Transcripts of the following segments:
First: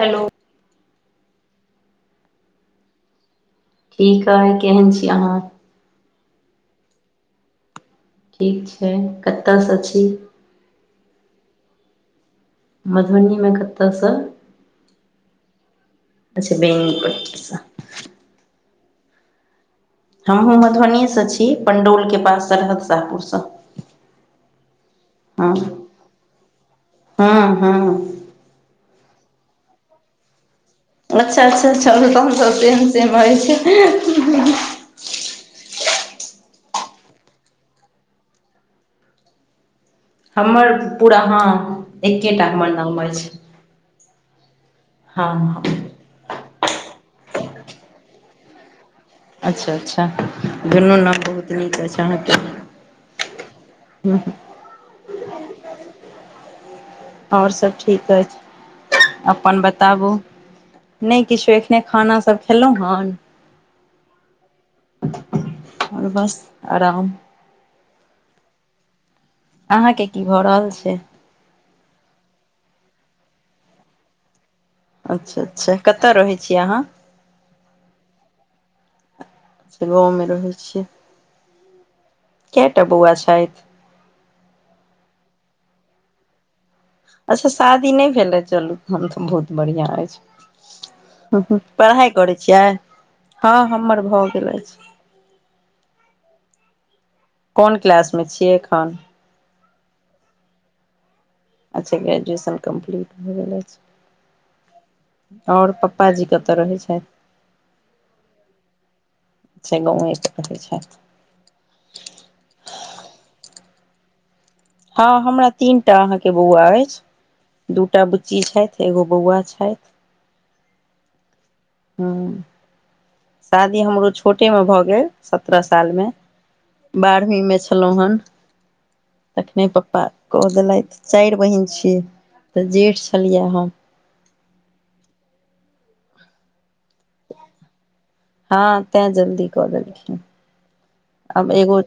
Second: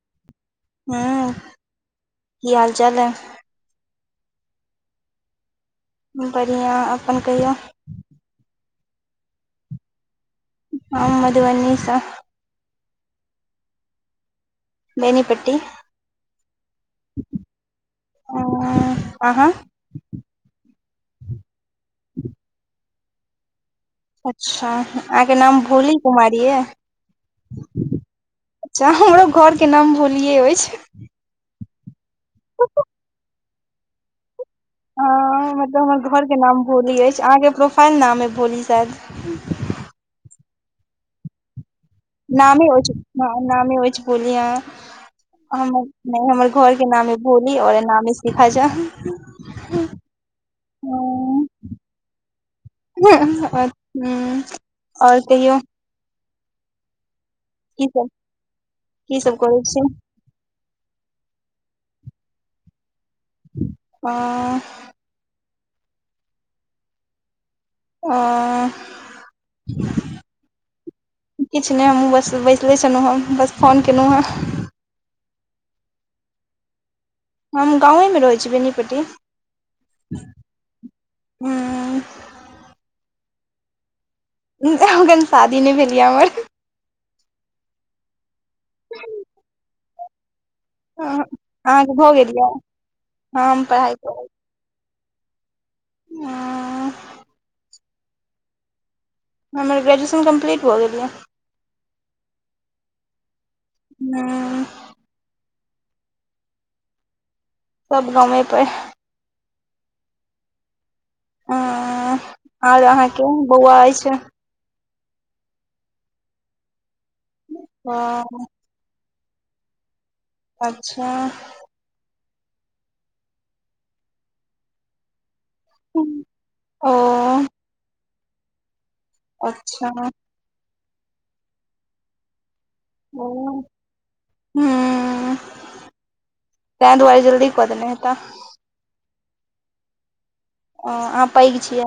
Hello. हूँ, की हाल चाल है। ठीक है, केहन छै अहाँ? बढ़िया, अपन कहियौ? ठीक छै, कतयसँ छै? हम मधुबनीसँ मधुबनीमे कतयसँ? बेनीपट्टी अच्छा बेनीपट्टीसँ आ अहाँ? हमहुँ मधुबनीयेसँ छै पण्डौलके पास सतल साहपुरसँ अच्छा, अहाँक नाम भोली कुमारी यऽ। हँ हँ अच्छा, हमरो घरके नाम भोलिये छै अच्छा, अच्छा, अच्छा, तहन त सेम सेम छै। हँ, मतलब हमर घरक नाम भोली अछि, आ आइ अहाँक प्रोफाइल नाम अछि भोली, शायद। हमर, पूरा हाँ एकेटा नामे हमर नाम अछि। हँ नामे अइछ भेलिया हँ आ हँ हम नहि हमर घरके नाम अइ भोली और एनामे शिखा झा। अच्छा, अच्छा, दुनू नाम बहुत निक अछि, अहाँके हूँ आर कहियो और सभ की सब ठीक अछि की सब करै अपन छी बताबू? नहि किछो एखने खाना सभ खेलहुँ हन। आ और बस आराम आ अहाँकेँ की भऽ रहल छै किछु नहि हमहूँ बस बैसले छलहुँ हं बस फोन केलहुँ हं अच्छा अच्छा कतऽ रहै छियै अहाँ हम गाँव मे रहै छी बेनीपट्टी अच्छा गाँवमे रहै हं केयटा बौआ छथि अखन शादी नहि भेलि यै हमर अच्छा शादी नहि भेलै चलू हम तऽ बहुत बढ़िआँ अछि अहाँके भऽ पढ़ाई गेल करै यए छियै हँ हम पढ़ाइ हमर भऽ गेल अछि हं कोन क्लासमे छियै एखन हमर ग्रेजुएशन कम्प्लीट भऽ गेलि यै अच्छा ग्रेजुएशन कम्प्लीट भऽ गेल अछि हँ और पप्पाजी कतय रहैत छथि सब गामेपे अच्छा गांवे पे रहै छै आ आर अहाँके बौआ अछि हँ हमरा तीन टा अहाँके बौआ अछि दूटा हँ, बुच्ची छथि एगो बौआ छथि अचछा हँ शादी हमरो छोटे मे भऽ गेल सत्रह साल मे ओ बारहवीं मे छै सलोहन तखने अच्छा पप्पा कऽ देलथि चारि बहिन छियै तऽ जेठ छलियै हू हम ह तैहि दुआरे जल्दी क दैने हे तऽ हँ तें जल्दी कऽ देलखिन अहाँ पैघ अब एगो छियै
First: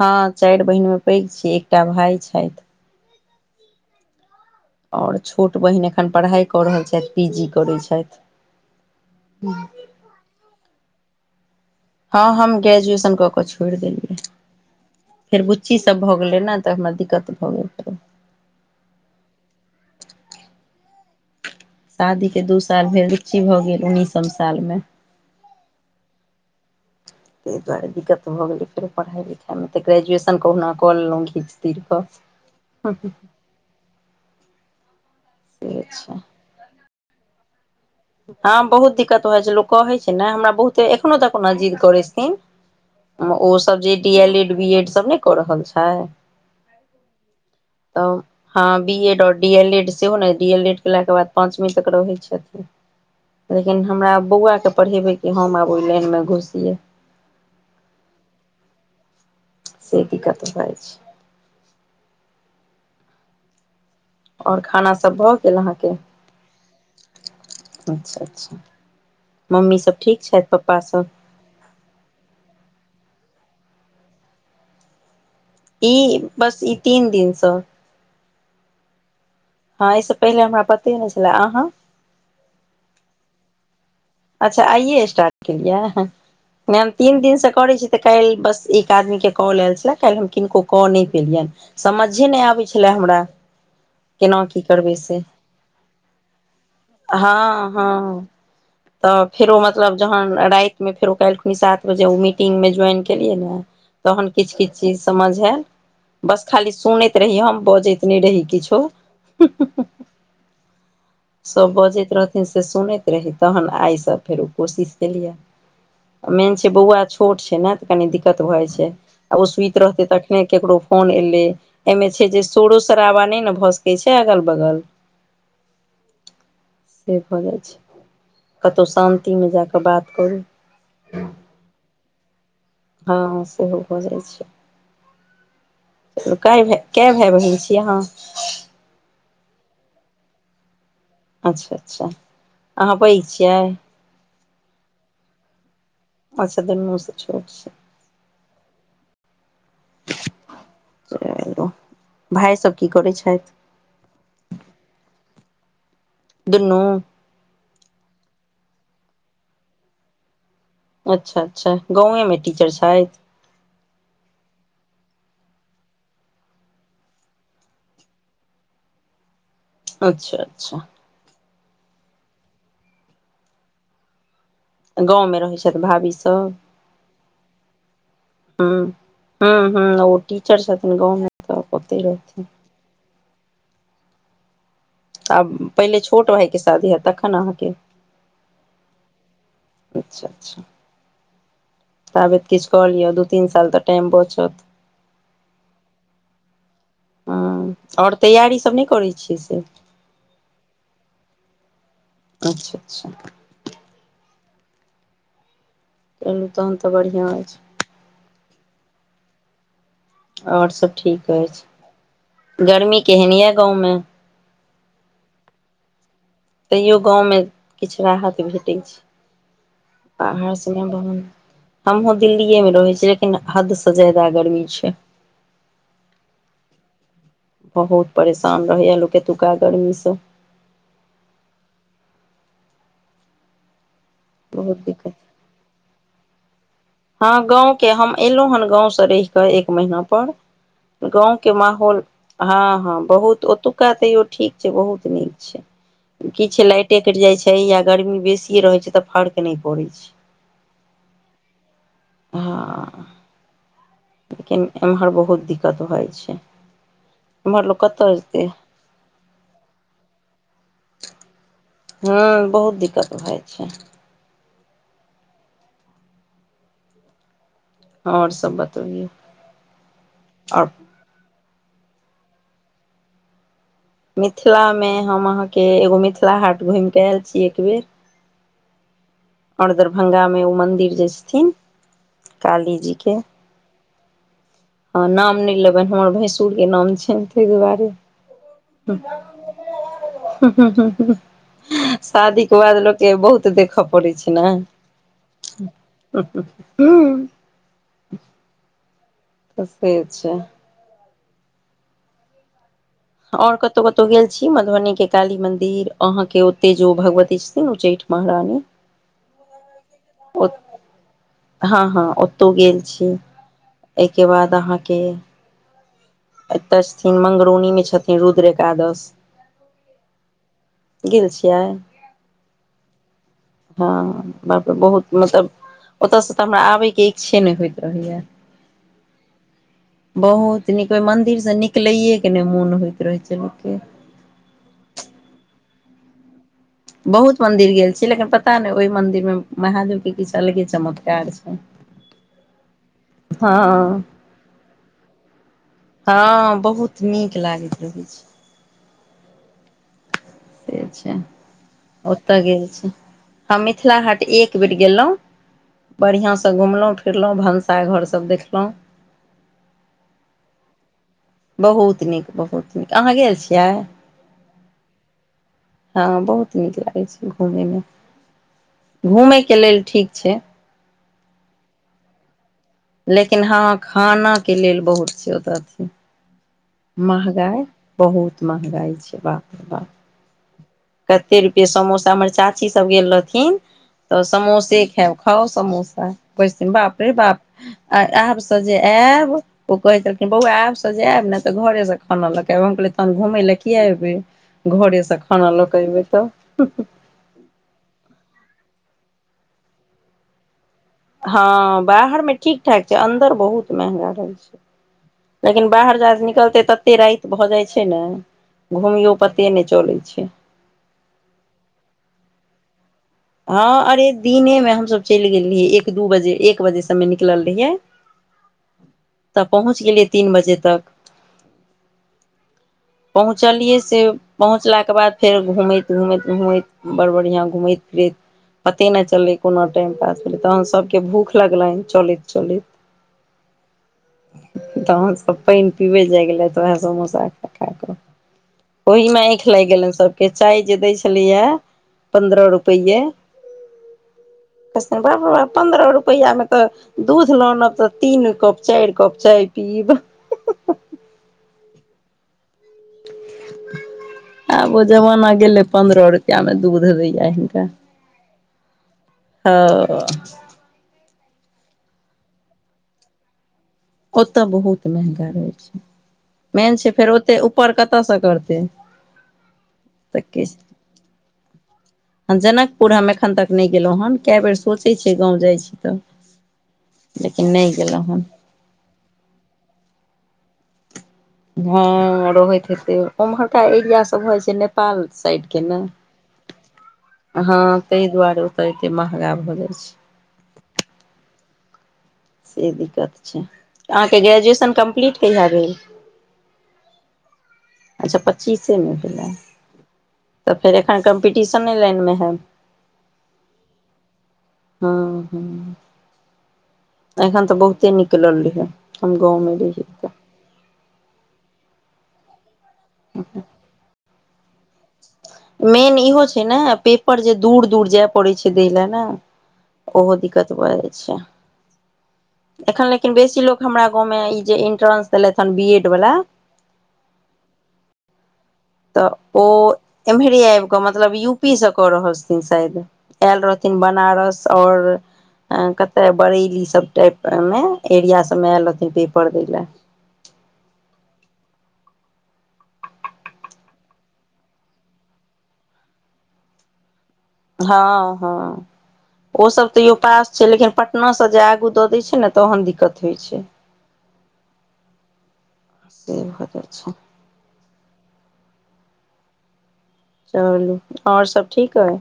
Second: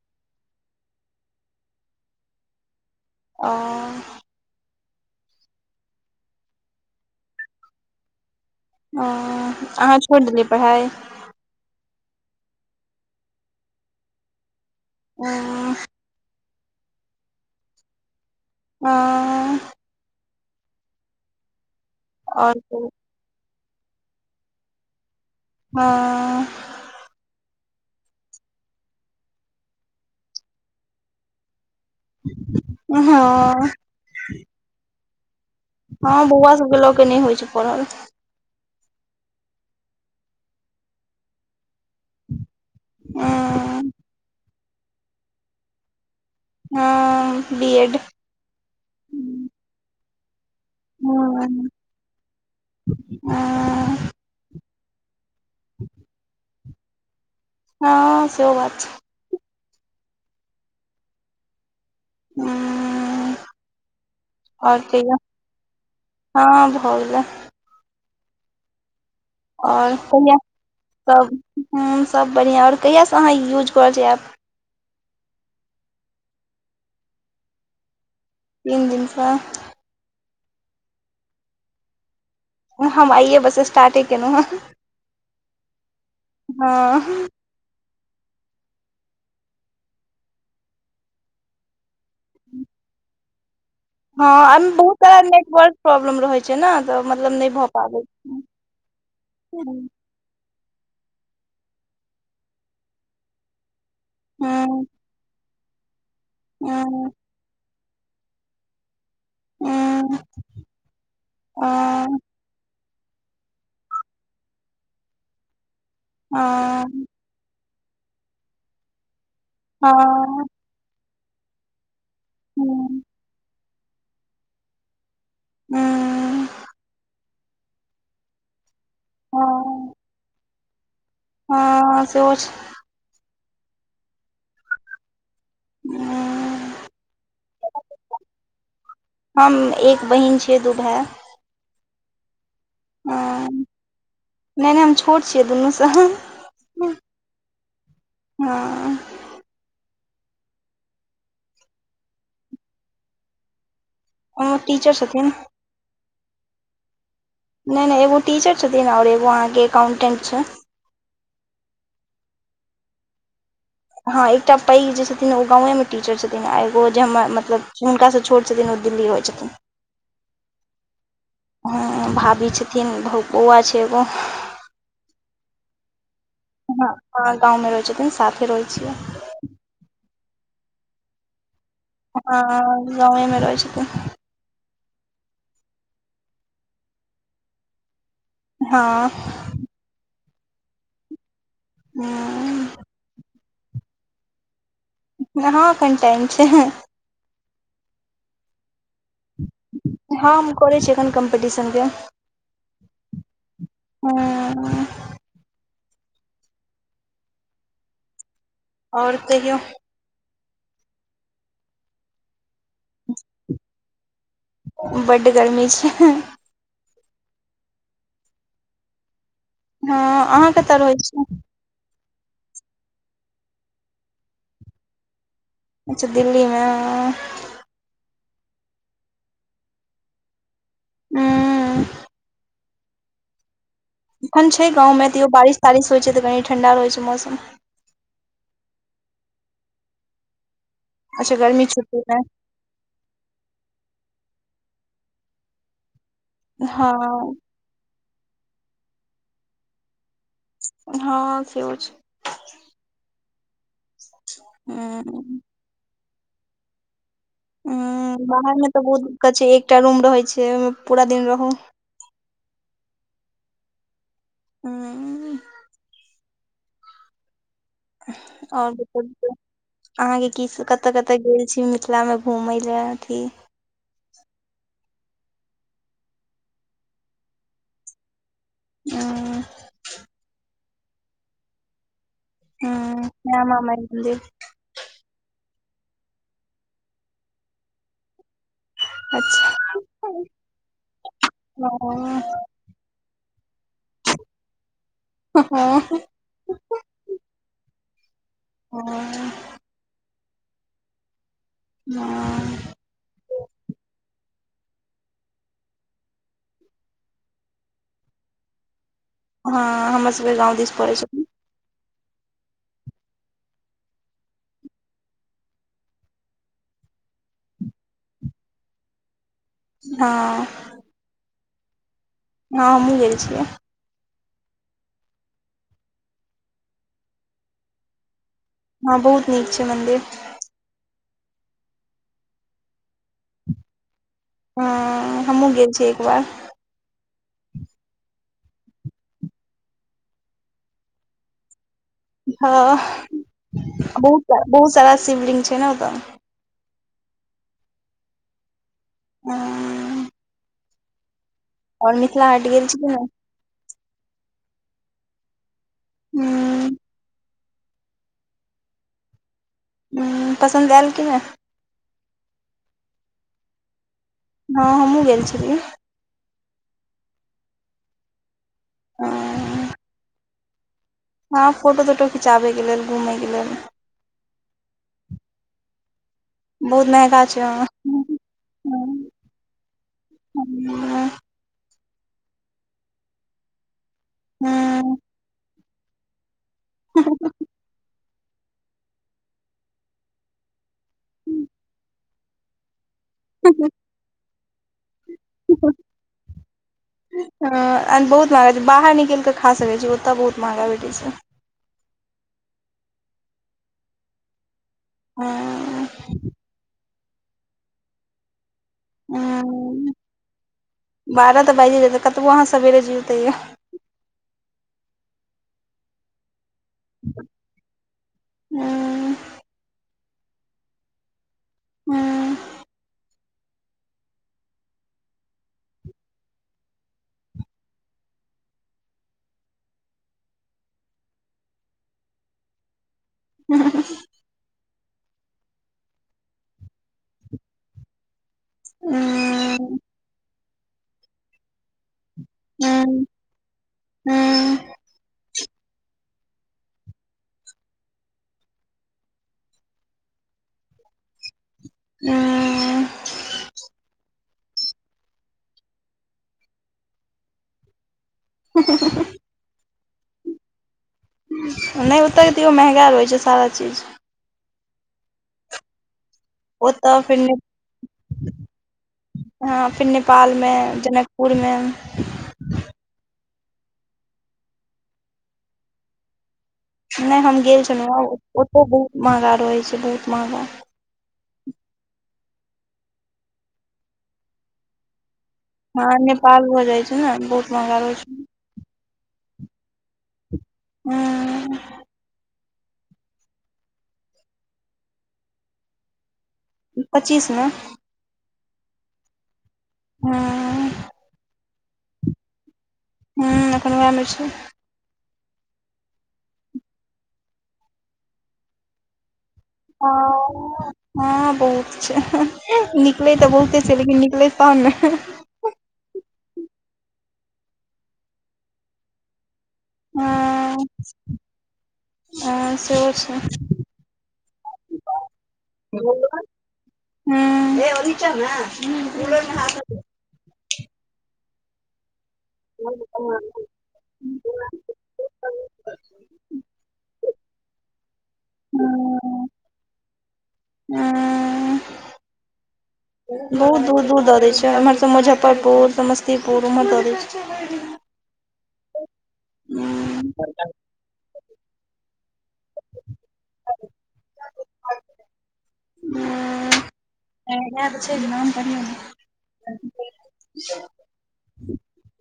हँ चारि बहिनमे पैघ छियै एकटा भाय छथि आ और छोट बहिन एखन पढ़ाई कऽ रहल छथि पी जी करैत छथि ओ अहाँ छोड़ि देलियै पढ़ाई हँ हम ग्रेजुएशन कऽ कऽ छोड़ देलियै फेर हँ ची सब भऽ गेलै ने तऽ हमरा दिक्कत भऽ गेल रहै आ शादी के दू साल आओर भेल बुच्ची भऽ गेल उन्नैसम सालमे हँ ताहि दुआरे दिक्कत भऽ गेलै फेर पढ़ाइ लिखाइमे तऽ ग्रेजुएशन कहुना कऽ लेलहुँ घीच तिर कऽ हँ से हँ छै बौआ सबके लग कऽ नहि होइ छै पढ़हल हँ बहुत दिक्कत होइ छै लोक कहै छै ने हमरा बहुत एखनो तक नै जिद करैत छथिन ओसभ हँ जे D L Ed B Ed सभ ने कऽ रहल छै हँ बी एड तऽ हँ बी एड और डी एल एड सेहो ने डी एल एड केला के बाद पाँचवीं तक रहैत छथिन लेकिन हँ हमरा बौआ के पढ़ेबे क हम आब ओहि लाइन मे घुसिये हँ सेहो बात छै से दिक्कत भऽ छै हुं आओर खाना सब भऽ गेल अहाँके हँ भऽ गेलै अच्छा अच्छा मम्मी सब ठीक छथि पप्पा सब हँ सभ बढ़िआँ आओर कहियासँ अहाँ यूज कऽ रहल छियै ऐप ई बस ई तीन दिनसँ तीन दिनसँ हँ एहि से पहिले हमरा पते नहि छले अहाँ हम आइयए बस स्टार्टिंटे अच्छा आइये स्टार्ट केलियै ने हम हँ तीन दिन से करै छि तऽ काल्हि बस एक आदमी के कॉल आयल छले काल्हि हम किनको कऽ नहि केलियन समझे नहि आबै छलै हमरा हँ केना की आमे करबै बहुत तारा से नेटवर्क प्रॉब्लम रहै छै ने तऽ मतलब नहि हँ भऽ पाबै हँ छै तऽ फेरो मतलब जहन रातिमे फेरो कालखुिन सात बजे ओ मीटिंग मे ज्वाइन केलियै नै तहन किछ किछ हँ चीज समझ आयल बस खाली हँ हँ सुनैत रहि हम बजैत नि रहे ही किछो अं सभ बजैत रहथिन से सुनैत रही तखन आइसँ फेर ओ कोशिश केलियै मेन छै बौआ छोट छै ने तऽ कनि दिक्कत भऽ जाइ छै आ ओ सुति रहतै तखने हँ कैकरो कोन एले एहिमे छै जे सोरो शराबा नहि ने भए सकै छै अगल बगल हूँ से भऽ जाइ छै कतहु शान्तिमे जाकऽ हँ बात करू हँ सेहो छै हँ सेहो भऽ जायत छै चू कए हँ, भाय कए भाय बहिन छी अहाँ हम एक बहिन छियै दू भाए अच्छा अच्छा अहाँ पैघ छियै हँ, नहि हम छोट छियै दुनूस अच्छा दुनुसे छोट छियै हँ चलू भाय सब की करै छथि ओ टीचर छथिन दुनू नहि नहि एगो टीचर छथिन और एगो अहाँके अकाउंटेंट छै अच्छा अच्छा गाँवेमे टीचर छैथ हँ एकटा पैघ जे छथिन ओ गाँवेमे टीचर छथिन आ एगो जे हमर मतलब हुनकासँ छोट छथिन ओ दिल्ली होइ छथिन ह [inaudible] अच्छा अच्छा ह भाभी छथिन भउ बौआ छै एगो गाँवमे रहैत छथि भाभीसभ हँ गाँवमे रहै छथिन साथे रहै छियै ह ह ओ टीचर छथिन गवर्नमेन्ट हँ गामे रहै छै त आब पहिले छोट भायके शादी हयत तखन अहाँके हँ अच्छा अच्छा ताबत किछ हूँ कऽ लियौ दू तीन साल तऽ टाईम बचत हँ कनिटाइम छै ह आओर तैयारीसभ नहि करैत छियै से हँ हम करै अखन कम्पिटिशन के अच्छा अच्छा ह [unintelligible] कलहुँ तहन तऽ बढ़िआँ अछि ओर कहियौ ओर सब ठीक अछि गर्मी केहन यए गाँव मे बड्ड गर्मी छै तैयो गाँवमे किछ राहत भेटैत छै हँ अहाँ आहान कतऽ सुनाऊ रहै तहन छी हमहुँ दिल्लीए मे रहै छी लेकिन हद स ज्यादा गर्मी छै अच्छा दिल्लीमे बहुत परेशान रहैया लोक एतुका गर्मी से ह [unintelligible] एखन छै बहुत गाँवमे दिक्कत तयो बारिश तारिश होय छै ते कनी ठंडा रहय छै मौसम हँ गाँव के हम एलहुँ हेन गाँव से रहि कऽ एक महीना पर अच्छा गाँवके गर्मी छुट्टी माहौल मे हँ हँ बहुत ओतुका तैयो ठीक छै बहुत नीक छै किछ लाइटे कटि हँ जाय छै या गर्मी बेसीे रहे छै तऽ फर्क नहि पड़ै छै हँ सेहो छै हँ लेकिन हूँ एम्हर बहुत दिक्कत भऽ जाइ छै एम्हर लोक कतऽ ह जेतै बाहर मे तऽ बहुत दिक्कत छै एकटा रूम रहैत छै ओहिमे पूरा दिन रहू हां बहुत दिक्कत भ जाय छै ह्म आओर सब ओर बतबियौ कहियो अहाँके की आओर कत कत तऽ गेल छी मिथिला मे घूमय ले कि मिथिला मे हम अहाँ के एगो मिथिला हाट घूम के आयल छी एक बेेर आ और दरभंगा मे ओ मंदिर जे छथिन काली जी ह श्यामा माई मन्दिर ह नाम नहि लेबय हमर भैंसुर के नाम छैन तई दुआरे अच्छा हँ शादी ओके बाद लोक के बहुत देखऽ पड़ै छै ने हँ [unintelligible] हूँ ह तऽ से छै आ [unintelligible] आओर कतहु कतहु गेल छी मधुबनीके काली मन्दिर अहाँके ओतेक जे ओ भगवती छथि उच्चैठ महरानी हँ हमर सबके गाँव दिस पड़ै छै हँ हँ ओतौ गेल छी एहिके बाद अहाँके एतय छथिन मंगरौनी मे छथिन रुद्र एकादश हँ गेल छियै हँ हमहुँ गेल छियै हँ बापर बहुत मतलब ओतयसँ तऽ हमरा आबैके इच्छे नहि होइत रहैया हँ बहुत नीक छै मन्दिर बहुत नीक ओहि मन्दिरसँ निकलैेके नहि मोन होइत रहै छै लोकके ह हमहुँ गेल छीयै एक बार बहुत मंन्दिर गेल छी लेकिन पता नहि ओहि मंन्दिरमे महादेव के किछ अलगे चमत्कार छै ह हँ बहुत ज्या बहुत ज्यादा शिवलिंग छै ने ओतऽ हँ बहुत नीक लागैत रहैत छै [unintelligible] से छै आओर मिथिला ओतय हाट गेल कि छी हम मिथिला हाट एक बेर गेलो बढ़िया से नहि घुमलो फिरलो भनस साय घर सब देखलहुँ पसन्द आयल कि नहि बहुत नीक बहुत नीक अहाँ गेल छियै हँ हमहुँ गेल छलिय हँ बहुत नीक लागै छै घूमेमे घूमे के लेल ठीक छै हँ फोटो तोटो खिचाबेके लेल घूमे के लेकिन लेल हँ खाना के लेल बहुत छै औते बहुत महंगा छै महगाइ वहाँ बहुत महगाई छै बाप रे बाप ह कते रुपे समोसा हमर चाची सब गेल रहथिन तऽ समोसे खाउ खाओ समोसा बथिन बाप रे बाप आ आब से जे आयब ओ कहे छलखिन बौआ आब से जे आयब ने तऽ घरे से खाना लगब हम कहल हम घूमय लए किया एबै घरे से खाना लऽ के एबै तऽ बहुत महंगा बाहर निकल के खा सकैत छी ओतय बहुत महंगा भेटै छै हँ बाहर में ठीक ठाक छै अन्दर बहुत महंगा रहै छै हँ लेकिन बाहर जायसँ निकलतै ततेक रात भऽ जाइ छै ने घुमियो पते नहि हँ चलै छै बारह तऽ बाजिए जेतै कतबो अहाँ सेबेरे जेबतैयै हँ अरे दिने में हमसब चलि गेल रहियै एक दू बजे एक बजे से मे निकलल रहियै हूं त पहुंच गेलियै तीन बजे तक हँ पहुँचलियै से पहुँचलाके बाद फेर घूमैत घूमैत घूमैत बड़ बढ़िआँ घूमैत बेत पते नहि चललै कोना टाइम पास भेलै तहन सभके भूख लगलनि चलैत चलैत हं हं हं हं तहन सभ पानि पीबै जाइ गेलै तऽ उएह समोसा खा खा कऽ ओहि मे आँखि लागि गेलनि सबके चाय जे दै छलैया पन्द्रह पैये नहि त सब बाप रे बाप पन्द्रह रुपैया मे तऽ दूध ल अनब तऽ तीन कप चारि कप चाय पीब [inaudible] आब ओ जमाना गेलै पन्द्रह रुपआ मे दूध दैया हिनका हत ह छै ओ नहि ओतऽ तियओ महंगा रहै छै सारा चीज ओतऽ बहुत महंगा रहय छै मेन छै फेर ओते ऊपर कतयसँ करतै तऽ किछ पूर में हं जनकपुर हम एखन तक नहि गेलहुँ हन कए बेर सोचैत छियै गाँव जाइत छी तऽ नहि हम लेकिन गेल नहि छलहुँ हँ गेलहुँ हन ओतहु बहुत महंगा रहैत छै बहुत महंगा हँ रहैत हेते ओमहरका एरिया सब भ जाइ छै नेपाल साइड के ना हँ नेपाल भऽ जाइ छै ने बहुत हँ महगा रहै ताहि छै दुआरे ओतऽ एते महंगा भऽ जाइ छै हं से दिक्कत छै अहाँके ग्रेजुएशन कम्प्लीट कहिया भेल पच्चीस मे अच्छा पच्चीसेमे भेलै हँ तऽ फेर एखन कम्पिटिशने लाइन मे हैब हं एखन वैह मे छी [inaudible] एखन तऽ बहुते निकलल रहे हम गाँव में रहियै तऽ हँ हँ बहुत छै निकलैत तऽ बहुते छै लेकिन निकलै तहन ने मेन इहो छै ने पेपर जे दूर दूर जाए पड़ैत छै दै ल ने ओहो दिक्कत हँ भ जाइ छै हँ एखन सेहो लेकिन बेसी लोक हमरा गाँवमें ई जे इंट्रास दलैथ ह बी एड छै वाला [inaudible] [unintelligible] तऽ ओ हाथ एम्हरे ऐब कऽ मतलब यू पी से कऽ रहल छथिन शायद आयल रहथिन बनारस और आ कत्ते बरेली सब टाइप मे एरिया सब मे आयल रहथिन पेपर दै ले [inaudible] बहुत दूर दूर द दैत छै ऐम्हर स मुजफ्फरपुर समस्तीपुर ओम्हर द दैत छै हँ हँ ओ सब तैयो पास छै लेकिन पटना से जे आगू दऽ दैय छै न तहन दिक्कत होइ छै [unintelligible] से भ जाए छै [inaudible] चलू और सब ठीक अइ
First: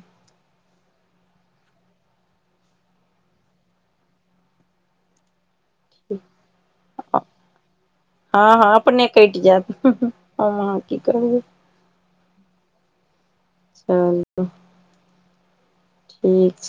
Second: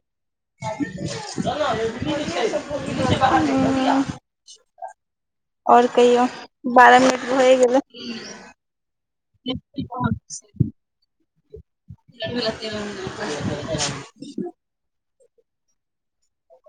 [inaudible] और कहियो बारह मिनट भए गेलै हँ हँ अपने कटि जायत हम अहाँ की करबै चलू [inaudible] ठीक छै